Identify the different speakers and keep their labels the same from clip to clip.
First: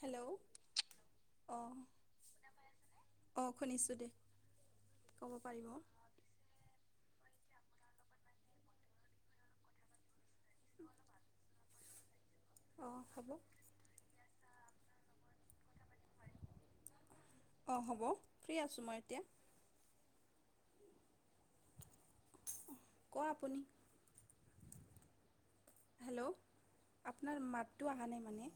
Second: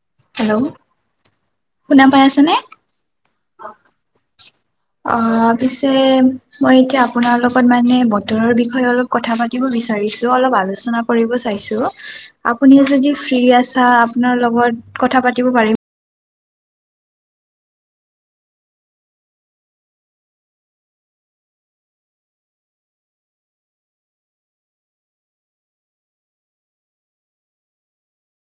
Speaker 1: Hello! অঁ
Speaker 2: শুনা পাই আছেনে?
Speaker 1: অঁ শুনিছো দেই।
Speaker 2: অ' পিছে মই এতিয়া আপোনাৰ লগত মানে বতৰৰ বিষয়ে অলপ কথা পাতিব বিচাৰিছো অলপ আলোচনা কৰিব চাইছো। আপুনি
Speaker 1: অঁ
Speaker 2: যদি
Speaker 1: হ'ব
Speaker 2: ফ্ৰি আছা আপোনাৰ লগত কথা পাতিব পাৰিম?
Speaker 1: অঁ হ'ব ফ্ৰী আছোঁ মই এতিয়া। কোৱা আপুনি? হেল্ল'! আপোনাৰ মাতটো অহা নাই মানে।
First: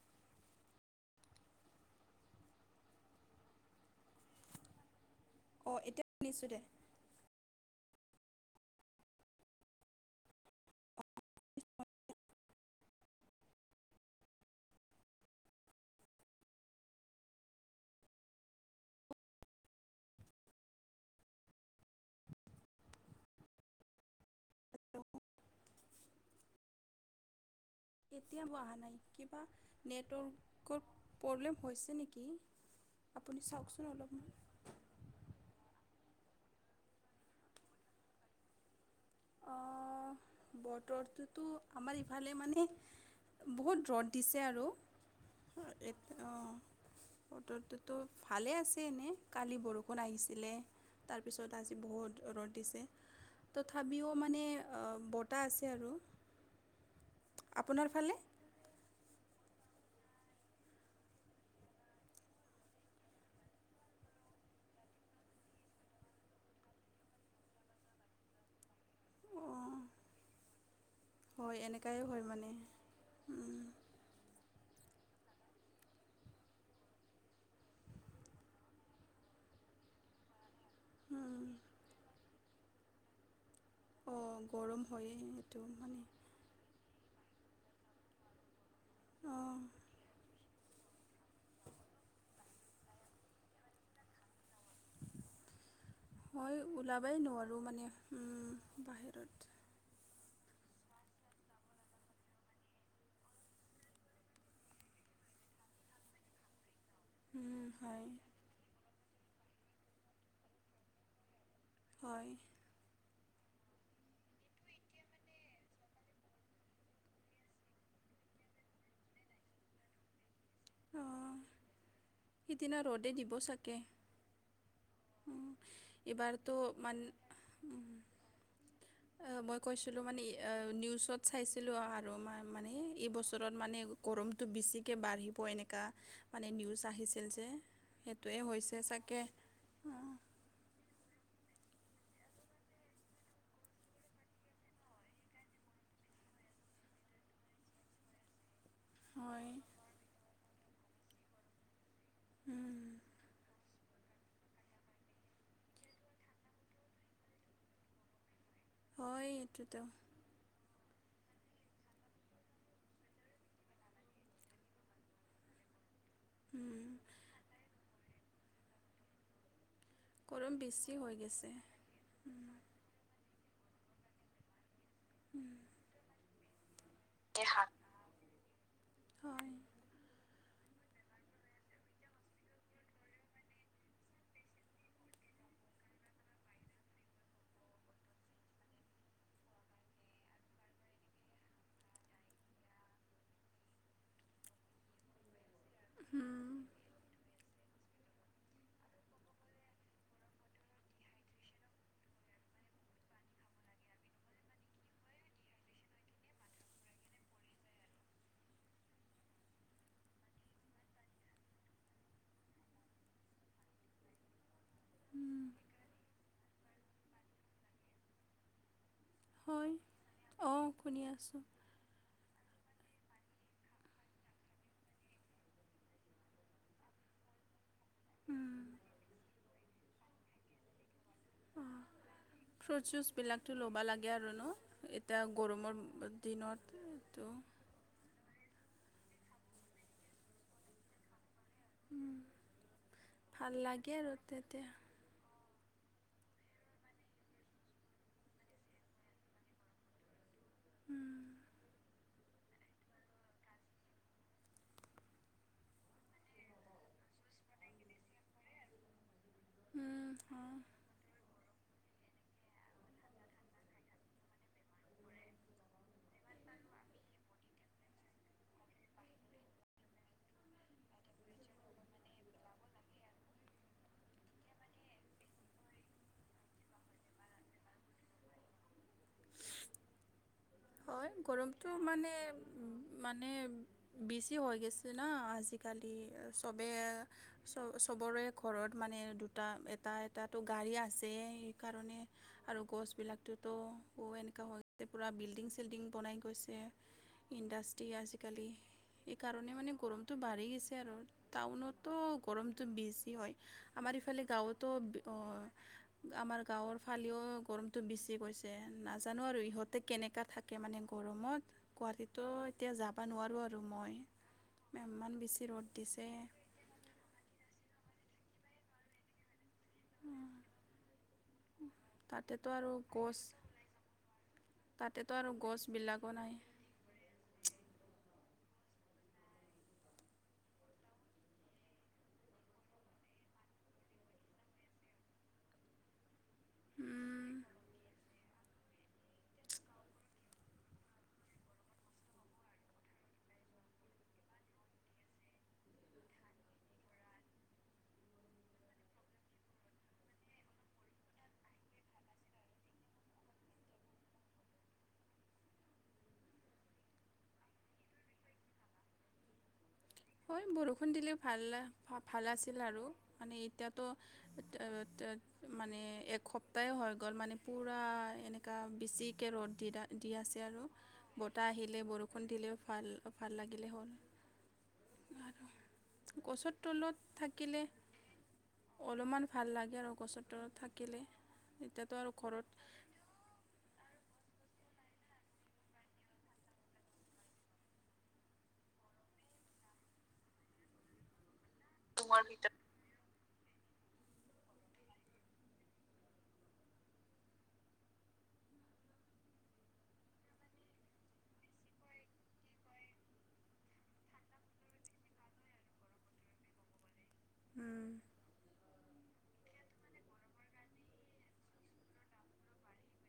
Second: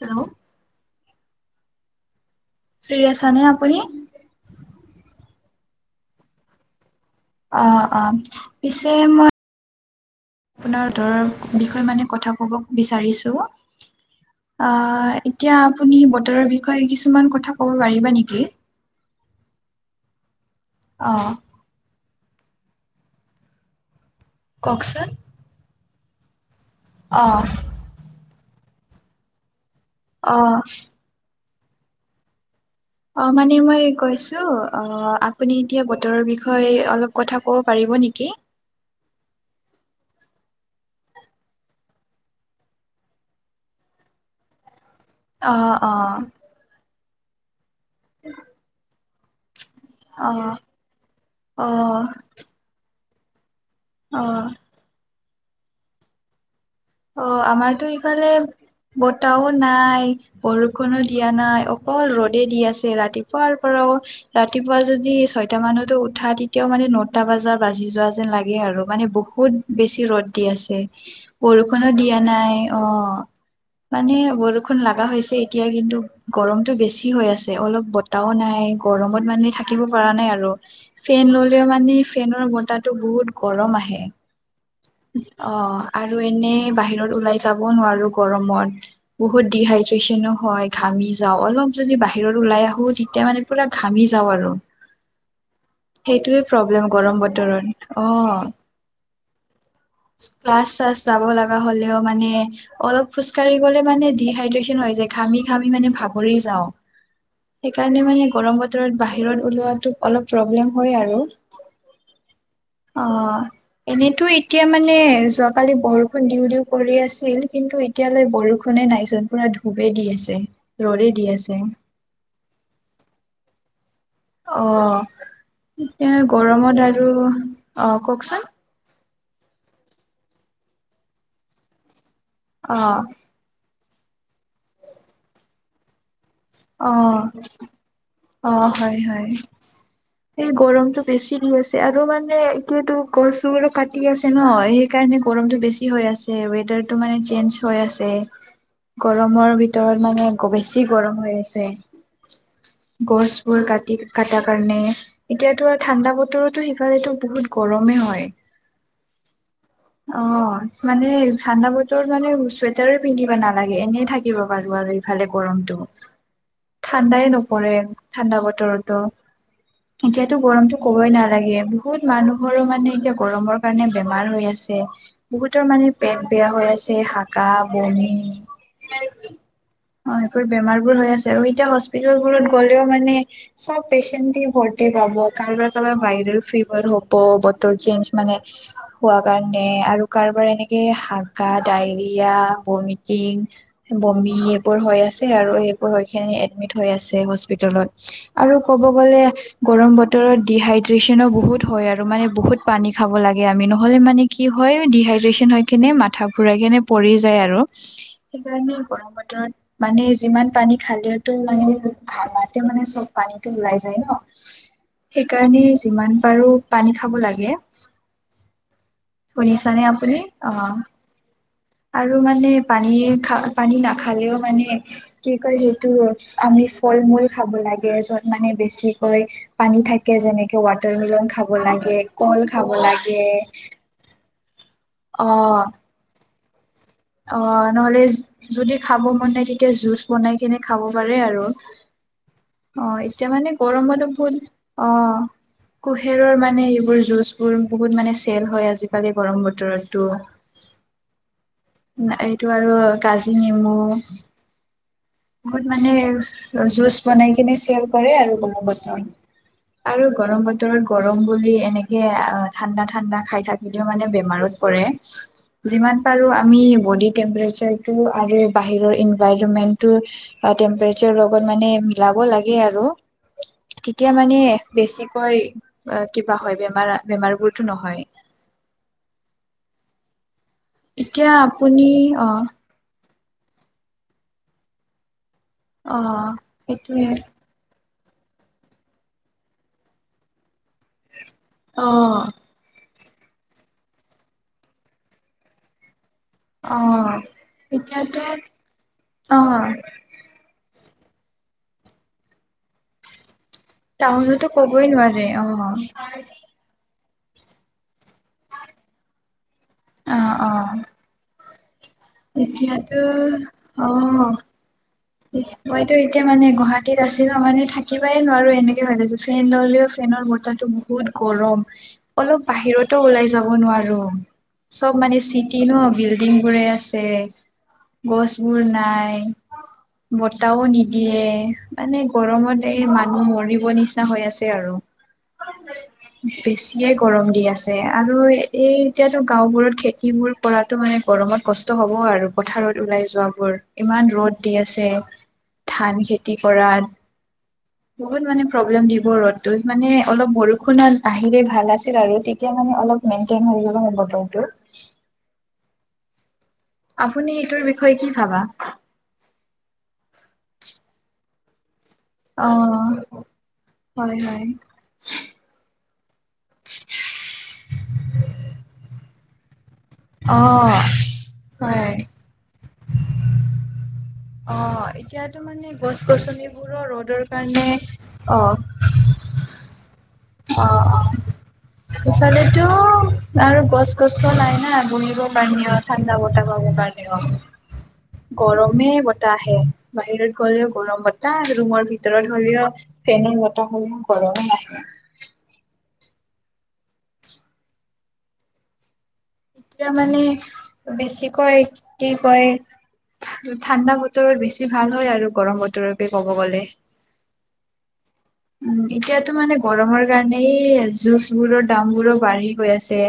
Speaker 2: হেল্ল'! ফ্ৰি আছা নে আপুনি?
Speaker 1: অ এতিয়া শুনিছো দে।
Speaker 2: অ অ, পিছে মই আপোনাৰ ধৰ বিষয়ে মানে কথা ক'ব বিচাৰিছো। আ এতিয়া আপুনি বতৰৰ বিষয়ে কিছুমান কথা ক'ব পাৰিবা নেকি? অঁ। কওক চোন? অঁ।
Speaker 1: এতিয়াও আহা নাই কিবা
Speaker 2: অ'
Speaker 1: নেটৱৰ্কৰ প্ৰব্লেম হৈছে নেকি?
Speaker 2: অঁ
Speaker 1: আপুনি
Speaker 2: মানে
Speaker 1: চাওকচোন
Speaker 2: মই
Speaker 1: অলপমান
Speaker 2: কৈছো অ আপুনি এতিয়া বতৰৰ বিষয়ে অলপ কথা ক'ব পাৰিব নেকি?
Speaker 1: অ' বতৰটোতো আমাৰ ইফালে মানে বহুত ৰ'দ দিছে আৰু। অ এক অঁ বতৰটোতো ভালে আছে এনে কালি বৰ ষুণ
Speaker 2: অ
Speaker 1: আহিছিলে তাৰপিছত,
Speaker 2: অ
Speaker 1: আজি বহুত ৰ'দ দিছে। তথাপিও
Speaker 2: অ
Speaker 1: মানে বতাহ আছে আৰু।
Speaker 2: অহ আমাৰতো
Speaker 1: আপোনাৰ ফালে
Speaker 2: ইফালে বতাহো নাই। বৰষুণো দিয়া নাই অকল ৰ'দে দি আছে। ৰাতিপুৱাৰ পৰাও ৰাতিপুৱা যদি ছয়টা মানতো উঠা তেতিয়াও মানে নটা বজাত বাজি যোৱা যেন লাগে আৰু। মানে বহুত
Speaker 1: অঁ
Speaker 2: বেছি ৰ'দ দি আছে,
Speaker 1: হয়
Speaker 2: বৰষুণো
Speaker 1: এনেকাই
Speaker 2: দিয়া
Speaker 1: হয় মানে
Speaker 2: নাই অঁ।
Speaker 1: উম,
Speaker 2: মানে বৰষুণ লগা হৈছে এতিয়া কিন্তু গৰমটো বেছি হৈ আছে অলপ বতাহো নাই গৰমত মানে থাকিব পৰা নাই আৰু। ফেন
Speaker 1: উম।
Speaker 2: ল'লেও মানে ফেনৰ বতাহটো বহুত গৰম আ হে,
Speaker 1: অঁ গৰম হয়েই সেইটো
Speaker 2: অঁ
Speaker 1: মানে
Speaker 2: আ ৰু এনে বাহিৰত ওলাই যাব নোৱাৰো গৰত বহুত
Speaker 1: অঁ
Speaker 2: দিহাই ড্ৰেচনো হয় ঘামি যাওঁ, অলপ যদি বাহিৰত ওলাই আহো তেতিয়া মানে পুৰা ঘামি যাওঁ আৰু। সেইটোয়ে
Speaker 1: হয়
Speaker 2: প্ৰব্লেম
Speaker 1: ওলাবই
Speaker 2: গৰম
Speaker 1: নোৱাৰোঁ মানে
Speaker 2: বতৰত। অঁ।
Speaker 1: উম, বাহিৰত
Speaker 2: ক্লাছ চাছ যাব লগা হলেও মানে অলপ খোজকাঢ়ি গলে মানে ডিহাইড্ৰেচন হৈ যায় ঘামি ঘামি মানে ভাৱৰি যাওঁ।
Speaker 1: উম,
Speaker 2: সেইকাৰণে
Speaker 1: হয়
Speaker 2: মানে গৰম বতৰত বাহিৰত ওলোৱাটো অলপ প্ৰব্লেম হয় আৰু।
Speaker 1: হয়।
Speaker 2: অঁ। এনেতো এতিয়া মানে যোৱাকালি বৰষুণ দিওঁ দিও কৰি আছিল। কিন্তু এতিয়ালৈ বৰষুণে নাইচোন পুৰা ধূপে দি আছে, ৰদে দি
Speaker 1: অঁ
Speaker 2: আছে।
Speaker 1: সিদিনা ৰ'দে দিব চাগে।
Speaker 2: অঁ'
Speaker 1: উম,
Speaker 2: এতিয়া
Speaker 1: এইবাৰতো
Speaker 2: গৰমত
Speaker 1: মান
Speaker 2: আৰু অঁ' কওঁকচোন?
Speaker 1: অঁ' মই কৈছিলো মানে নিউজত চাইছিলো আৰু মা-মানে
Speaker 2: অ
Speaker 1: এই ব বছৰত মানে গৰমটো বেছিকৈ বাঢ়িব এনেকুৱা। মানে নিউজ
Speaker 2: অ
Speaker 1: আহিছিল যে সেইটোৱে হৈছে চাগে। অঁ,
Speaker 2: সেই গৰমতটো বেছি দি আছে আৰু মানে এতিয়াতো গছোবোৰো কাটি আছে ন' সেই সেইকাৰণে গৰমটো বেছি হৈ আছে, ৱেডাৰ টো মানে চেঞ্জ হৈ আছে।
Speaker 1: হয়
Speaker 2: গৰমৰ ভিতৰত মানে বেছি গৰম হৈ আছে।
Speaker 1: উমঁ'।
Speaker 2: গছ বোৰ কাটি কটা কাৰণে। এতিয়াতো আৰু ঠাণ্ডা বতৰতো সিফালেটো বহুত গৰমেই হয়।
Speaker 1: হয় এইটোতো।
Speaker 2: অঁ' মানে ঠাণ্ডা বতৰ মানে ছুৱেটাৰো পিন্ধিবা নালাগে এনেই থাকিব পাৰো আৰু। ফালে গৰমটো।
Speaker 1: উম,
Speaker 2: ঠাণ্ডাই নপৰে, ঠাণ্ডা বতৰতো। এতিয়াতো
Speaker 1: গৰম
Speaker 2: গৰমতো
Speaker 1: বেছি হৈ
Speaker 2: ক'বই
Speaker 1: গৈছে
Speaker 2: নালাগে। বহুত মানুহৰো মানে এতিয়া গৰমৰ কাৰণে বেমাৰ হৈ আছে। বহুতৰ মানে পেট বেয়া হৈ আছে, হা কাঁহ, বমি,
Speaker 1: হয়
Speaker 2: অ' এইবোৰ বেমাৰ বোৰ হৈ আছে। আৰু এতিয়া হস্পিতেল বোৰত গ'লেও মানে চ'ব পেচেণ্ট দে ভৰ্তি পাব। কাৰোবাৰ কাৰোবাৰ ভাইৰল ফিভাৰ হ'ব, বতৰ ছেঞ্চ মানে হোৱা কাৰণে আৰু কাৰোবাৰ এনেকে হাগা, ডায়ৰিয়া, ভমিটিং বমি এইবোৰ হৈ আছে আৰু সেইবোৰ হৈ খিনি
Speaker 1: উম,
Speaker 2: এডমিট হৈ আছে হস্পিতালত। আৰু ক'ব গ'লে গৰম বতৰত ডিহাইড্ৰেচনো বহুত হয় আৰু মানে বহুত পানী খাব লাগে আমি নহ'লে মানে কি হয় ডিহাইড্ৰেচন হৈ কেনে মাথা ঘূৰাই কেনে পৰি যায় আৰু। সেইকাৰণে পৰা বতৰত মানে যিমান পানী খালেটো মানে খানাতে মানে চ'ব পানীটো ওলাই যায় ন'।
Speaker 1: উম,
Speaker 2: সেইকাৰণে যিমান পাৰোঁ পানী খাব লাগে। শুনিছা
Speaker 1: হয়
Speaker 2: নে আপুনি, অঁ'।
Speaker 1: শুনি আছোঁ
Speaker 2: আৰু মানে পানী খা পানী নাখালেও মানে কি কয় সেইটো আমি ফল-মূল খাব লাগে য'ত মানে
Speaker 1: উম,
Speaker 2: বেছিকৈ পানী থাকে যেনেকে ৱাটাৰ মিলন খাব
Speaker 1: অঁ
Speaker 2: লাগে। কল খাব
Speaker 1: ফ্ৰুট জুচ
Speaker 2: লাগে
Speaker 1: বিলাকতো ল'বা লাগে আৰু ন' এতিয়া
Speaker 2: অ
Speaker 1: গৰমৰ দিনত।
Speaker 2: অ' নহ'লে যদি খাব মন নাই তেতিয়া জুচ বনাই কিনে খাব পাৰে আৰু। অ' এতিয়া মানে
Speaker 1: ভাল লাগে
Speaker 2: গৰমৰে
Speaker 1: আৰু
Speaker 2: [unintelligible]
Speaker 1: তেতিয়া
Speaker 2: অ'। কুহেৰৰ মানে এইবোৰ জুচবোৰ বহুত মানে চেল হয় আজিকালি গৰম বতৰতো।
Speaker 1: উম।
Speaker 2: এইটো আৰু কাজি নেমু। বহুত মানে জুচ বনাই কিনে চেল কৰে আৰু গৰম বতৰত। আৰু
Speaker 1: হ্যাঁ
Speaker 2: গৰম বতৰত গৰম বুলি এনেকে আহ' ঠাণ্ডা ঠাণ্ডা খাই থাক যদিও মানে বেমাৰত পৰে। যিমান পাৰো আমি বডি টেম্পাৰেচাৰটো আৰু বাহিৰৰ এনভাইৰনমেন্ট [unintelligible] টেম্পচাৰ লগত মিলাব লাগে আৰু। তেতিয়া মানে বেছিকৈ কিবা হয় বেমাৰ বেমাৰ বোৰতো নহয়।
Speaker 1: হয়
Speaker 2: এতিয়া
Speaker 1: গৰমটো
Speaker 2: আপুনি
Speaker 1: মানে
Speaker 2: অ'
Speaker 1: মানে বেছি হৈ গৈছে না আজি কালি
Speaker 2: অ'
Speaker 1: চবেই
Speaker 2: সেইটোৱে
Speaker 1: চ- চবৰে ঘৰত মানে দুটা এটা এটাতো গাড়ী আছেই সেইকাৰণে
Speaker 2: অ'
Speaker 1: আৰু গছ বিলাকতোতো ব এনেককা হৈছে পুৰা বিল্ডিং চিল্ডিং বনাই গৈছে।
Speaker 2: অ'
Speaker 1: [unintelligible] ইণ্ডাষ্ট্ৰ্ৰী
Speaker 2: এতিয়াতো
Speaker 1: আজিকালি এইকাৰণেই মানে
Speaker 2: অ'
Speaker 1: গৰম [unintelligible] বাঢ়ি গৈছে আৰু টাউনতো গৰমটো বেছি হয়। আমাৰ ইফালে
Speaker 2: টাউনতো
Speaker 1: গাঁৱতো
Speaker 2: ক'বই নোৱাৰে
Speaker 1: অ' আমাৰ গাঁৱৰ ফালেও গৰমটো বেছি গৈছে নাজানো আৰু ইহঁতে কেনেকা
Speaker 2: অ' অ'
Speaker 1: গৰমত গুৱাহাটীতো এতিয়া যাব
Speaker 2: এতিয়াতো
Speaker 1: নোৱাৰোঁ আৰু মই।
Speaker 2: অ'
Speaker 1: ইমান বেছি ৰ'দ
Speaker 2: মইতো
Speaker 1: দিছে।
Speaker 2: এতিয়া [unintelligible] মানে থাকিবাই নোৱাৰো এনেকে ভাল আছো ফেন ল'লেও ফেনৰ বতাহটো বহুত বহুত গৰম অলপ
Speaker 1: তাতেতো আৰু
Speaker 2: বাহিৰতো
Speaker 1: গছ
Speaker 2: ওলাই যাব নোৱাৰোঁ। চব
Speaker 1: তাতেতো
Speaker 2: মানে
Speaker 1: আৰু
Speaker 2: চিটি ন'
Speaker 1: গছবিলাকো নাই
Speaker 2: বিল্ডিং বোৰে আছে, গছবোৰ নাই। বতাহও নিদিয়ে মানে গৰমতে মানুহ মৰিব নিচিনা হৈ আছে আৰু। বেছিয়ে গৰম দি আছে। আৰু এই এতিয়াতো গাঁওবোৰত খেতিবোৰ কৰাতো মানে গৰমত কষ্ট হ'ব আৰু পথাৰত ওলাই যোৱা [unintelligible] ইমান ৰ'দ দি আছে ধান খেতি কৰাত। বহুত মানে প্ৰব্লেম দিব ৰ'দতটোত মানে অলপ বৰষুণত আহিলে ভাল আছিল আৰু এতিয়া মানে অলপ মেইনটেইন হৈ যাব সেই বতৰটো। আপুনি এইটোৰ বিষয়ে, কি ভাবা?।
Speaker 1: হয়, বৰষুণ দিলে ভালা। ভ-ভাল আছিল আৰু,
Speaker 2: অ',
Speaker 1: মানে এতিয়াতো
Speaker 2: হয় হয়।
Speaker 1: ত মানে, এসপ্তাহ হৈ গ'ল মানে পূৰা, এনেকুৱা বেছিকৈ ৰ'দ দিডা দি আছে আৰু,
Speaker 2: অ',
Speaker 1: বতাহ আহিলে,
Speaker 2: হয়।
Speaker 1: বৰষুণ দিলেও ভাল-ভাল, লাগিলে হ'ল।
Speaker 2: অ', এতিয়াতো
Speaker 1: আৰু
Speaker 2: মানে, গছ
Speaker 1: গছৰ
Speaker 2: গছনিবোৰৰ
Speaker 1: তলত
Speaker 2: ৰ'দৰ
Speaker 1: থাকিলে
Speaker 2: কাৰণে, অ',
Speaker 1: অলপমান ভাল লাগে আৰু, গছৰ তলত
Speaker 2: অ অ
Speaker 1: থাকিলে। এতিয়াতো আৰু
Speaker 2: ইফালেতো
Speaker 1: ঘৰত
Speaker 2: আৰু গছ-গছটো নাই না, বহিব কাৰণেও, ঠাণ্ডা বতাহ কাৰণেও। গৰমে, বতাহে, বাহিৰত গ'লে গৰম বতাহ বতাহ ৰুমৰ ভিতৰত হ'লেও, ফেনৰ বতাহ হ'লেও, গৰমো নাহে। এতিয়া মানে বেছিকৈ কি কয় ঠা ঠাণ্ডা বতৰত বেছি ভাল হয় আৰু গৰম বতৰকে ক'ব গ'লে।
Speaker 1: উম।
Speaker 2: [unintelligible] উম, এতিয়াতো মানে গৰমৰ কাৰণেই জুচ বোৰৰ দাম বোৰো বাঢ়ি গৈ আছে।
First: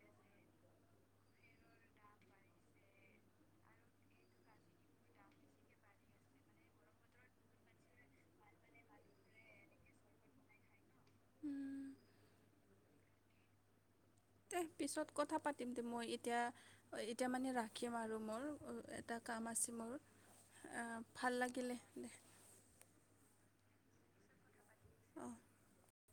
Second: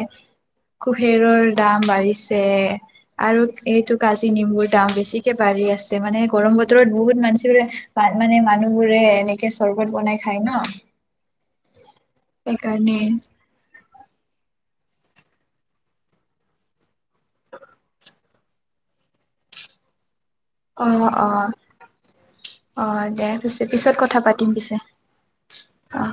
Speaker 2: ফেৰৰ দাম বাঢ়িছে। আৰু এইটো কাজি নেমুৰ মু দাম বেছিকে বাঢ়ি আছে মানে গৰম বতৰত বহুত [unintelligible] মানে মানুহবোৰে এনেকে চৰবত বনাই খায় ন'।
Speaker 1: উম।
Speaker 2: সেইকাৰণে
Speaker 1: দে পিছত কথা পাতিম দে, মই এতিয়া এতিয়া মানে ৰাখিম আৰু মোৰ, এটা কাম আছে মোৰ। আহ,
Speaker 2: অঁহ', -
Speaker 1: ভাল
Speaker 2: অঁহ,
Speaker 1: লাগিলে দে
Speaker 2: - অঁহ, - দে পিছে, পিছত কথা পাতিম পিছে।
Speaker 1: অঁ
Speaker 2: অহ।